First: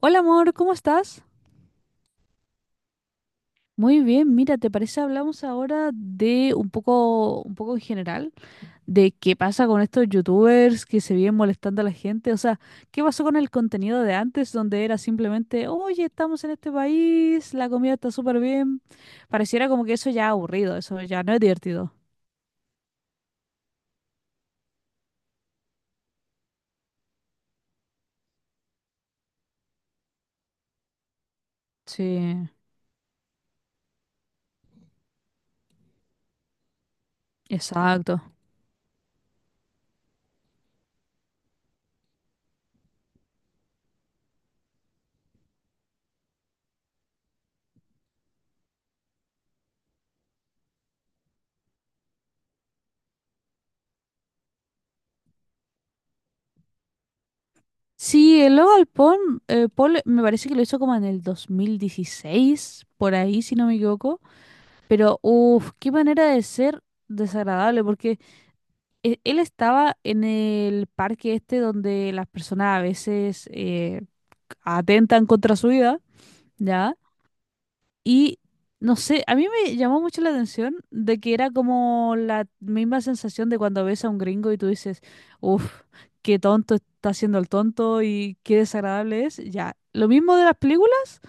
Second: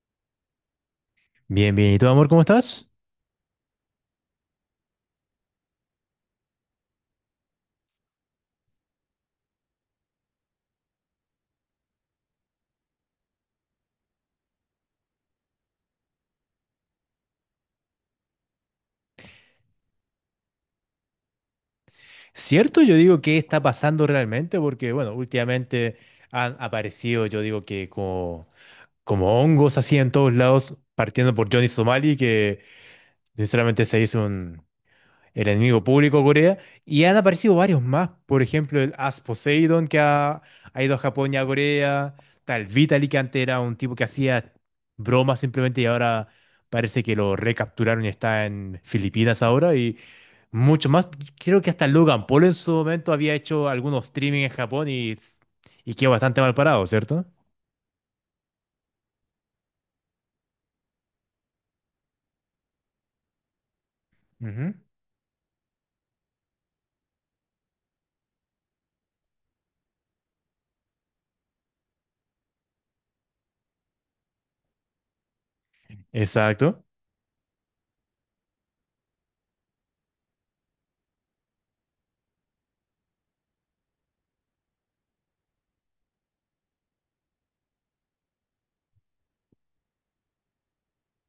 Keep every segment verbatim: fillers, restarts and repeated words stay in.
Hola amor, ¿cómo estás? Bien, bien. ¿Y tú, amor, cómo estás? Muy bien, mira, ¿te parece hablamos ahora de un poco, un poco en general, de qué pasa con estos youtubers que se vienen molestando a la gente? O sea, ¿qué pasó con el contenido de antes donde era simplemente, oye, estamos en este país, la comida está súper bien? Pareciera como que eso ya es aburrido, eso ya no es divertido. Cierto, yo digo qué está pasando realmente, porque bueno, últimamente han aparecido, yo digo que como, como hongos así en todos lados, partiendo por Johnny Somali, Sí, que sinceramente se hizo un, el enemigo público de Corea, y han aparecido varios más, exacto. por ejemplo el As Poseidon que ha, ha ido a Japón y a Corea, tal Vitaly que antes era un tipo que hacía bromas simplemente y ahora parece que lo recapturaron y está en Filipinas ahora y mucho más, creo que hasta Logan Paul en su momento había hecho algunos streaming en Japón y, y quedó bastante mal parado, ¿cierto? Sí, el Logan Paul, eh, Paul me parece que lo hizo como en el dos mil dieciséis, por ahí, si no me equivoco. Ujú. Pero, uff, qué manera de ser desagradable, porque e- él estaba en el parque este donde las personas a veces eh, atentan contra su vida, Exacto. ¿ya? Y no sé, a mí me llamó mucho la atención de que era como la misma sensación de cuando ves a un gringo y tú dices, uff, qué tonto está haciendo el tonto y qué desagradable es, ya. Lo mismo de las películas,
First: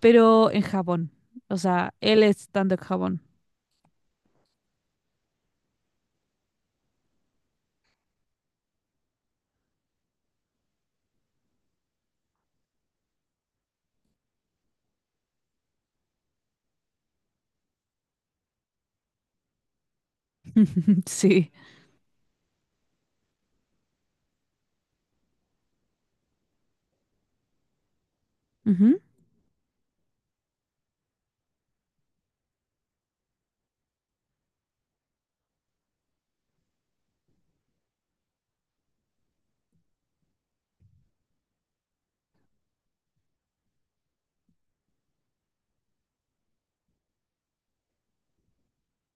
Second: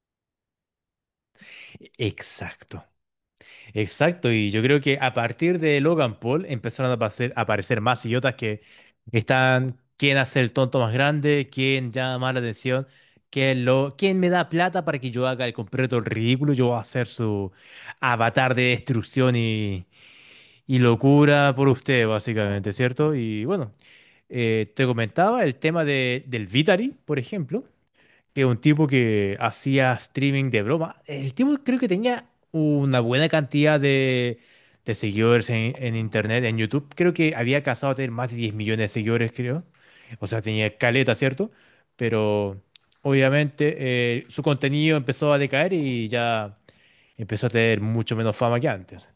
pero en Japón. O sea, él estando en Exacto. Japón. Exacto, y yo creo que a partir de Logan Paul empezaron a aparecer, a aparecer más idiotas que están, quién hace el tonto más grande, quién llama más la atención, quién, lo, quién me da plata para que yo haga el completo el ridículo, yo voy a hacer su avatar de destrucción y, y Sí. locura por usted, básicamente, ¿cierto? Y bueno, eh, te comentaba el tema de, del Vitari, por ejemplo que un tipo que hacía streaming de broma. El tipo creo que tenía una buena cantidad de, de seguidores en, en internet, en YouTube. Creo que había casado a tener más de diez millones de seguidores, creo. O sea, tenía caleta, ¿cierto? Pero obviamente eh, su contenido empezó a decaer y ya empezó a tener mucho menos fama que antes.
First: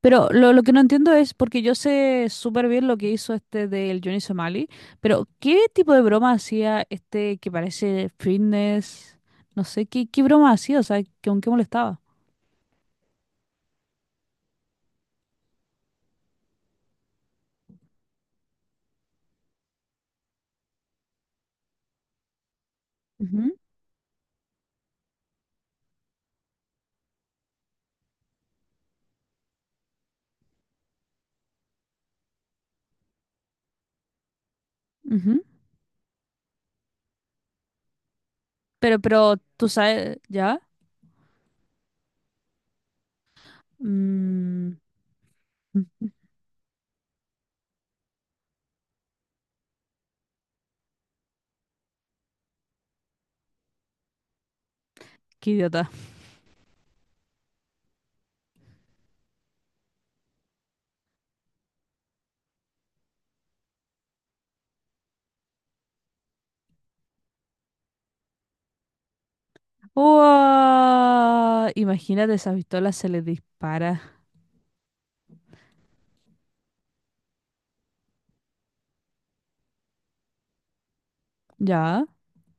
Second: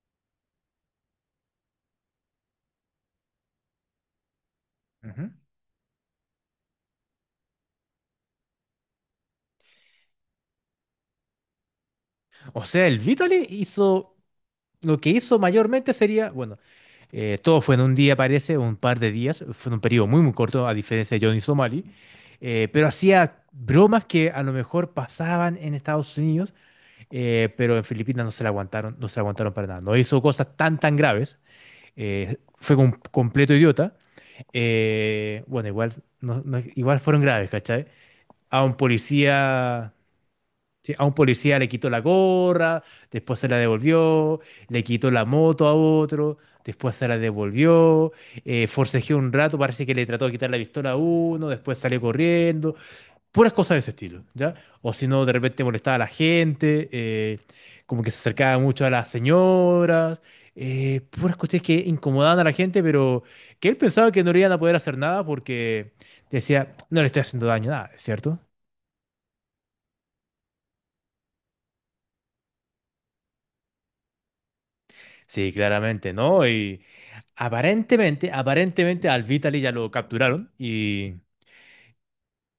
Pero lo, lo que no entiendo es, porque yo sé súper bien lo que hizo este del Johnny Somali, pero Ujú. ¿qué tipo de broma hacía este que parece fitness? No sé, ¿qué, qué broma hacía? O sea, ¿con qué molestaba? O sea, el Vitaly hizo Lo que hizo mayormente sería, bueno, eh, todo fue en un día, parece, un par de días, fue en un periodo muy, muy corto, a diferencia de Johnny Somali, eh, pero hacía Ujú, bromas que a lo mejor pasaban en Estados Unidos, eh, pero en Filipinas no se la aguantaron, no se la aguantaron para nada. No hizo cosas tan, tan graves, eh, fue un completo idiota. eh, ujú. bueno, igual, no- no- igual fueron graves, ¿cachai? A un Pero, pero, tú policía sabes, ¿ya? Sí, a un policía le quitó la gorra, después se la devolvió, Mm, le quitó la moto a otro, después se la devolvió, eh, forcejeó un rato, parece que le trató de quitar la pistola a uno, después salió corriendo, puras cosas de ese estilo, ¿ya? O si no, de qué repente idiota. molestaba a la gente, eh, como que se acercaba mucho a las señoras, eh, puras cuestiones que incomodaban a la gente, pero que él pensaba que no le iban a poder hacer nada porque decía, no le estoy haciendo daño, nada, ¿cierto? Uah, imagínate, esa pistola se le dispara. Sí, claramente, ¿no? Y aparentemente, aparentemente al Vitaly ya lo capturaron y, ¿Ya?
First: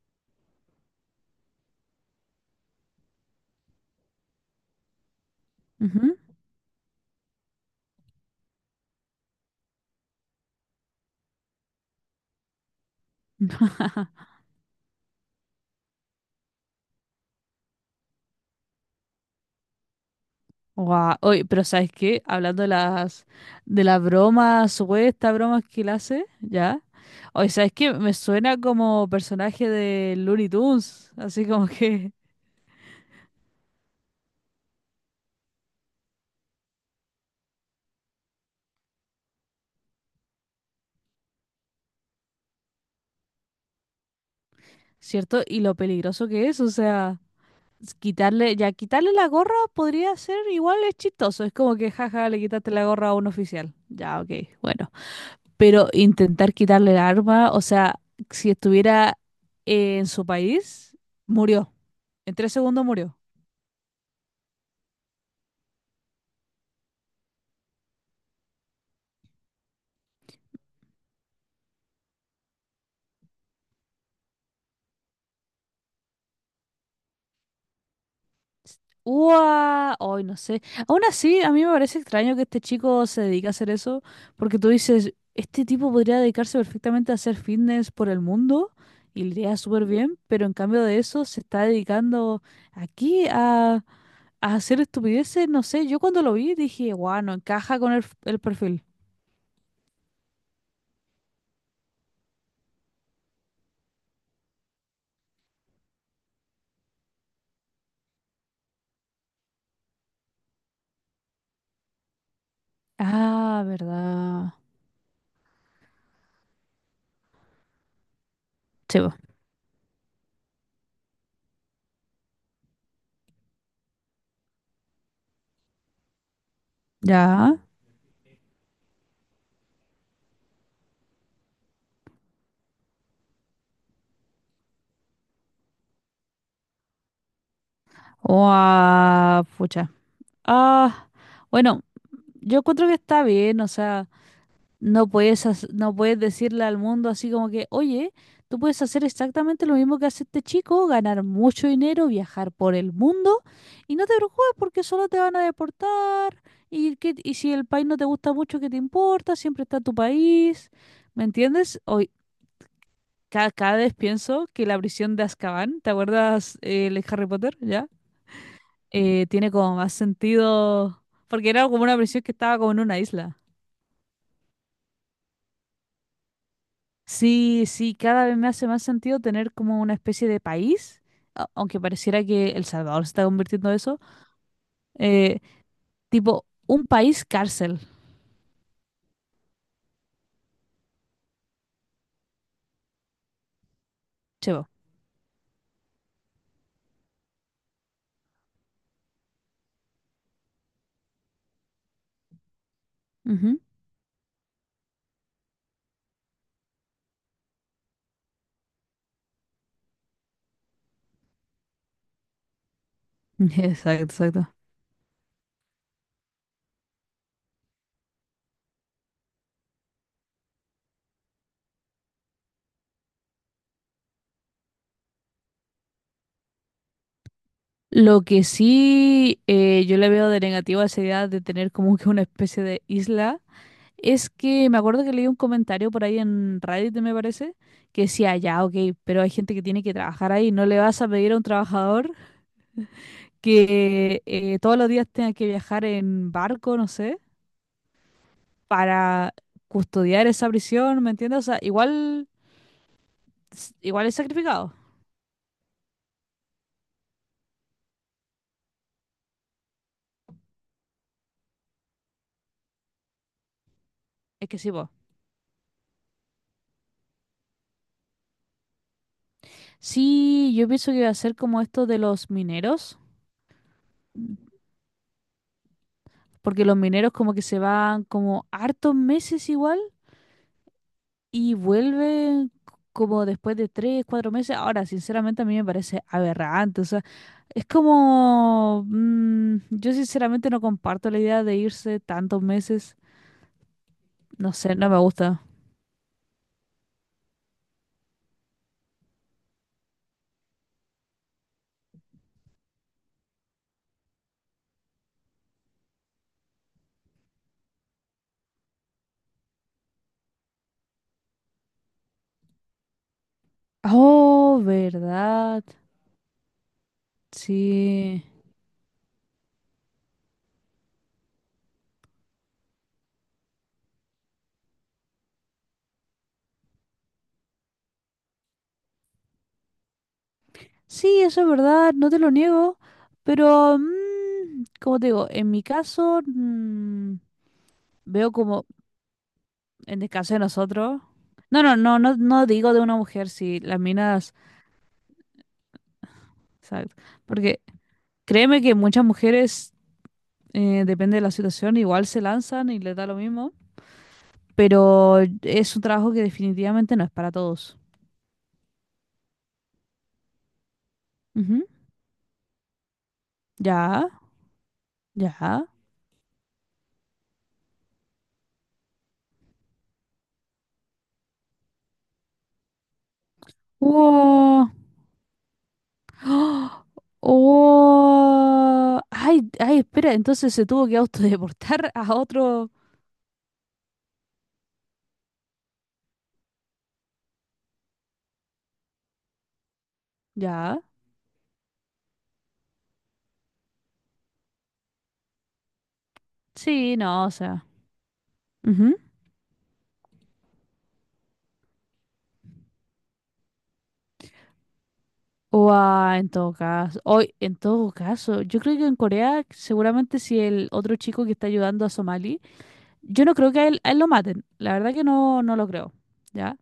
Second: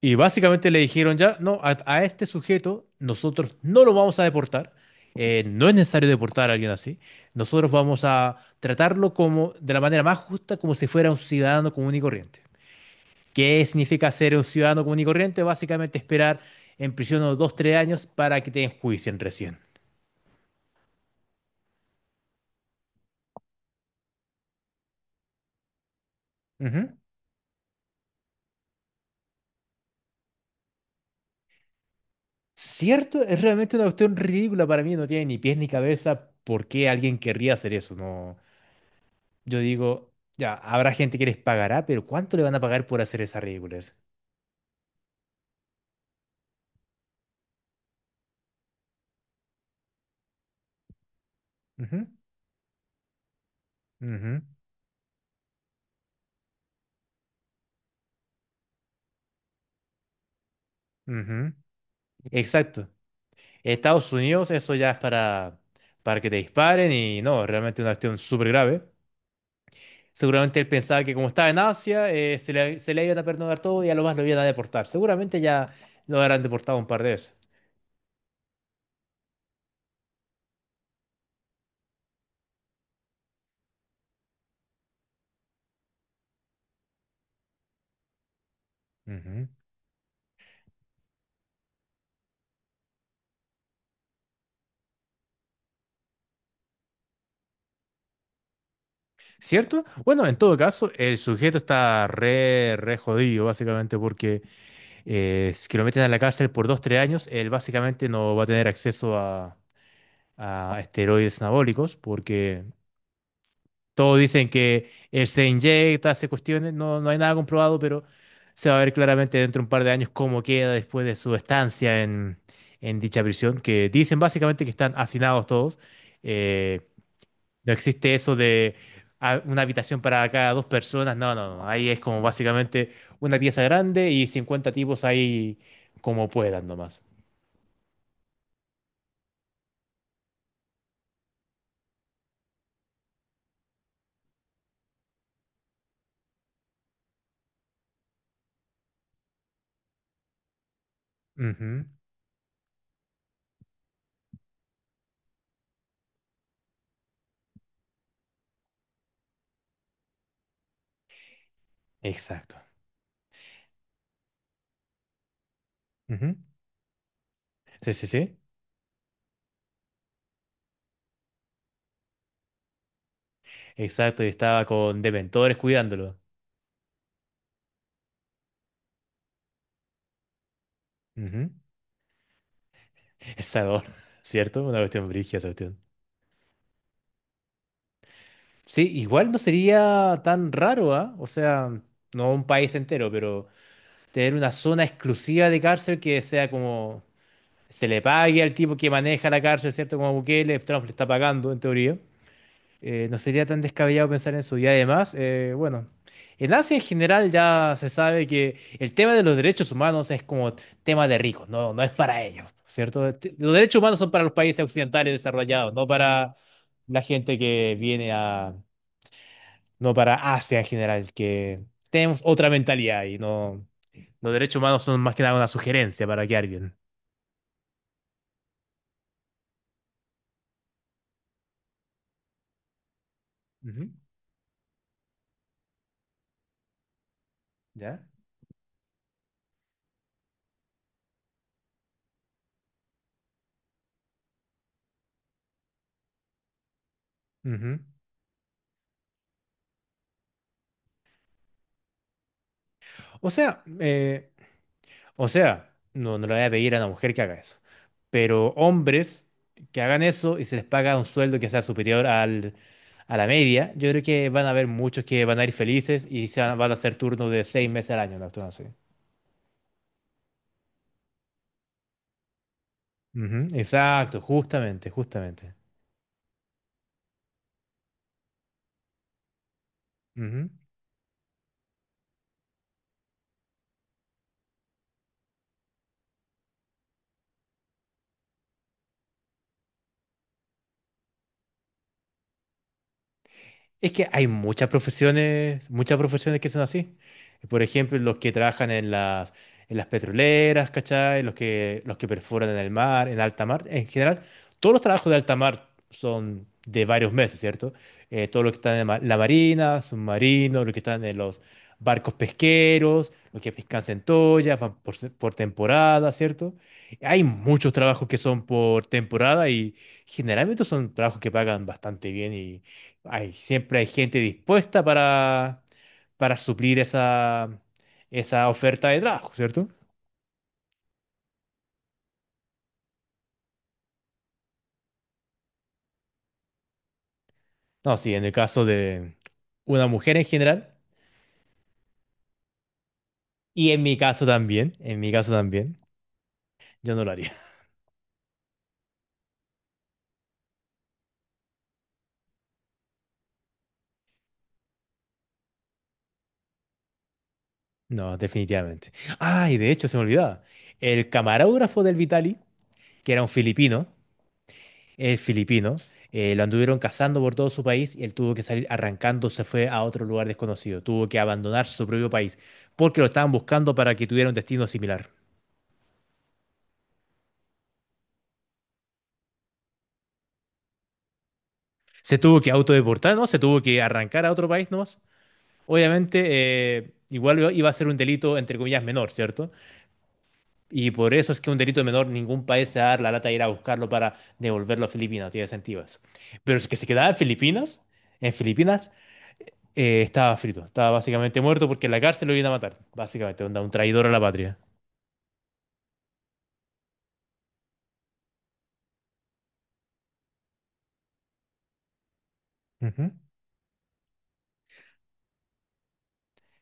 y básicamente le dijeron ya, no, a, a este sujeto nosotros no lo vamos a deportar, eh, no es necesario Ujú. deportar a alguien así, nosotros vamos a tratarlo como de la manera más justa, como si fuera un ciudadano común y corriente. ¿Qué significa ser un ciudadano común y corriente? Básicamente esperar en prisión unos dos, tres años para que te enjuicien recién. Guau, oye, pero ¿sabes qué? Hablando de las de las bromas, supuestas bromas que él hace, ¿ya? Ujú. Oye, ¿sabes qué? Me suena como personaje de Looney Tunes, así como que, ¿Cierto? Es realmente una cuestión ridícula para mí, no tiene ni pies ni cabeza. ¿Por qué alguien querría hacer eso? No, yo digo, ya, habrá gente que les pagará, pero ¿cuánto le van a pagar por hacer esa ridiculez? ¿cierto? Y lo peligroso que es, o sea, s- quitarle, ya quitarle la gorra podría ser, igual es chistoso, es como que Ujú, jaja, le quitaste la gorra a un oficial. Ya, ok, ujú, bueno. Pero intentar quitarle el arma, o sea, si estuviera en su país, ujú. murió. En tres segundos Exacto. murió. Estados Unidos, eso ya es para, para, que te disparen y no, realmente una cuestión súper grave. Seguramente él pensaba que como estaba en Asia, eh, se le, se le iban a perdonar todo y a lo más lo iban a deportar. Seguramente ya lo habrán deportado un par de Ua, hoy no sé. Aún así, a mí me parece extraño que este chico se dedique a hacer eso, porque tú dices, este tipo podría dedicarse perfectamente a hacer fitness por el mundo y le veces. iría súper bien, pero en cambio de eso se está dedicando aquí a, a hacer estupideces. No sé, yo cuando lo vi dije, guau, no encaja con el, f- el perfil. ¿Cierto? Bueno, en todo caso, el sujeto está re, re jodido, básicamente, porque eh, si lo meten a la cárcel por dos, tres años, él básicamente no va a tener acceso a, a esteroides anabólicos, porque Ah, todos dicen verdad. que él se inyecta, hace cuestiones, no, no hay nada comprobado, pero se va a ver Sí, bo. claramente dentro de un par de años cómo queda después de su estancia en, en dicha prisión, que dicen básicamente que están hacinados todos. Eh, Ya. no existe eso de ah, una habitación para cada dos personas. No, no, no. Ahí es como básicamente una pieza grande y cincuenta tipos ahí como puedan nomás. Guau, pucha. Ah, bueno, yo encuentro que está bien, o sea. No puedes, hac- no puedes decirle al mundo así como que, oye, tú puedes hacer exactamente lo mismo que hace este chico, ganar mucho Ujú, dinero, viajar por el mundo y no te preocupes porque solo te van a deportar y, que, y si el país no te gusta mucho, ¿qué te importa? Siempre está tu país. ¿Me entiendes? Hoy, Exacto. ca- cada vez pienso que la prisión de Azkaban, ¿te Ujú, acuerdas eh, el Harry Potter? ¿Ya? Sí, sí, sí. Eh, tiene como más sentido porque era como una prisión que estaba como en una isla. Exacto. Y estaba con dementores cuidándolo. Sí, sí, cada vez me hace más sentido tener como una especie de país, a- Ujú. aunque pareciera que El Salvador se está El convirtiendo en Sador, eso, ¿cierto? Una cuestión brígida, eh, esa cuestión. tipo un país cárcel, Sí, igual no sería tan raro, ¿ah? O sea, no un país entero, pero tener una chevo. zona exclusiva de cárcel que sea como se le pague al tipo que maneja la cárcel, ¿cierto? Como Bukele, Trump le está pagando, en teoría. Eh, no sería Ujú. tan descabellado pensar en eso. Y además, eh, bueno, en Asia en general ya se sabe que el tema de los derechos humanos es como tema de ricos, no, no es para ellos, ¿cierto? Este- Los derechos humanos Exacto, son para los exacto. países occidentales desarrollados, no para la gente que viene a, no para Asia en general, que tenemos otra mentalidad y no, los derechos humanos son más que nada una sugerencia para quedar bien. Lo que sí eh, yo le veo de negativo a esa idea de tener como que una especie de isla Ujú, es que me acuerdo que leí un comentario por ahí en Reddit, me parece, que ¿Ya? decía, ya, ok, pero hay gente que tiene que trabajar ahí, no le vas a pedir a un trabajador que eh, todos los días tenga que viajar en barco, no sé, para custodiar esa prisión, ¿me entiendes? O sea, igual, O sea, s- igual es eh, sacrificado. o sea, no, no le voy a pedir a una mujer que haga eso. Pero hombres que hagan eso y se les paga un sueldo que sea superior al, a la media, yo creo que van Es a que haber sí, vos. muchos que van a ir felices y se van van a hacer turnos de seis meses al año, una cuestión así. Sí, yo pienso que va a ser como esto de los mineros, Ujú, exacto, justamente, justamente. porque los mineros como que se van como hartos meses igual y vuelven c- como después de tres, cuatro meses. Ahora, sinceramente a mí me parece aberrante, o sea, es como mm, yo sinceramente no comparto la idea de irse tantos meses. Es que hay No muchas sé, no me gusta. profesiones, muchas profesiones que son así. Por ejemplo, los que trabajan en las, en las petroleras, ¿cachai? Los que, los que perforan en el mar, en alta mar. En general, todos los trabajos de alta mar son de varios meses, ¿cierto? Eh, todos los que están en ma- la marina, submarinos, los que están en los barcos pesqueros, los que pescan centollas, Oh, van por, se- por verdad. temporada, ¿cierto? Hay muchos trabajos que Sí. son por temporada y generalmente son trabajos que pagan bastante bien hay, siempre hay gente dispuesta para, para, suplir esa, esa oferta de trabajo, ¿cierto? Sí, eso es verdad, no te lo niego. Pero, mm, como te digo, en mi caso, mm, No, sí, en el veo caso como, de una en el mujer en caso de general, nosotros. No, no, no, no, no digo de una mujer, sí, y las en mi caso minas. también, en mi caso también, yo Exacto. no lo haría. Porque créeme que muchas mujeres, eh, depende de la situación, igual se lanzan y les da lo mismo. Pero es un trabajo que definitivamente no es para todos. No, definitivamente. Ay, de hecho, se me olvidaba. El Ujú. camarógrafo del Vitali, que era un filipino, Ya, el ya. filipino, eh, lo anduvieron cazando por todo su país y él tuvo que salir arrancando, se fue a otro lugar desconocido, tuvo que abandonar su propio país porque lo estaban buscando para que tuviera un destino Wow. similar. ¡Ah! ¡Oh! Ay, ay, espera, entonces se tuvo que autodeportar a Se tuvo que otro. autodeportar, ¿no? Se tuvo que arrancar a otro país nomás. Obviamente, eh, igual iba iba a ser un delito, entre comillas, menor, ¿cierto? Ya. Y por eso es que un delito menor, ningún país se va a dar la lata de ir a buscarlo para devolverlo a Filipinas, no tiene sentido eso. Pero es que se Sí, quedaba en no, o sea. Filipinas, en Filipinas, Ujú. eh, estaba frito, estaba básicamente muerto porque en la cárcel lo iban a matar, básicamente, onda, un traidor a la patria. O a, en todo caso. Hoy, en todo caso, yo creo que en Corea, seguramente si el otro chico que está ayudando a Somali, Ujú. yo no creo que a él, a él lo maten. La verdad que no, no lo creo. ¿Ya?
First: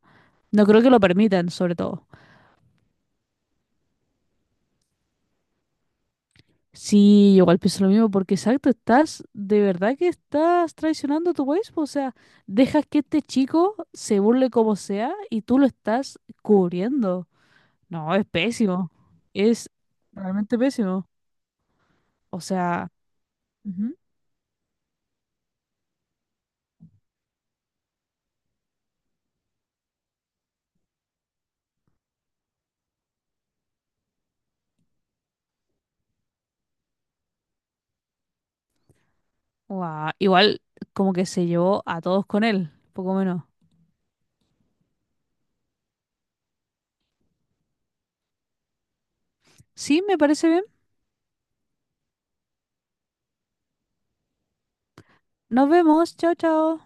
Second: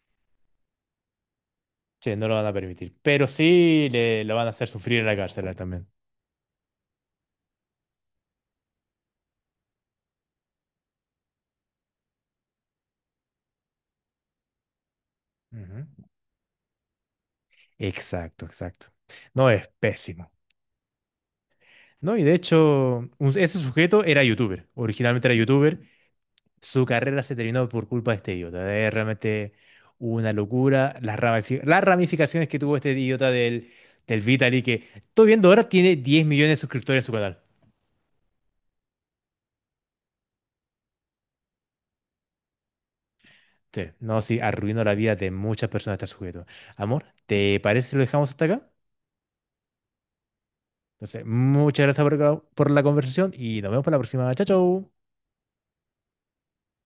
No creo que lo permitan, sobre todo. Sí, no lo van a permitir, pero sí le, lo van a hacer sufrir en la cárcel a él también. Sí, yo igual pienso lo mismo, porque exacto, estás, de verdad que estás traicionando a tu país, po, o sea, dejas que este chico se burle como sea y tú lo Ujú. estás cubriendo. No, es Exacto, exacto. pésimo, No es es pésimo. realmente pésimo. No, y de O sea, hecho, un- ese ujú, sujeto era youtuber, originalmente era youtuber, su carrera se terminó por culpa de este idiota, es realmente una locura, las ramifi- las ramificaciones que tuvo este idiota del, del Vitaly, que estoy viendo ahora tiene diez millones de suscriptores en su canal. guau, igual como que se llevó a todos con él, poco menos. Sí, no, sí, arruinó la vida de muchas personas este sujeto. Amor, ¿te parece si lo dejamos hasta acá? Sí, me parece bien. Entonces, muchas gracias por, por, la conversación y nos vemos para la próxima. Chao, chao. Nos vemos, chao, chao.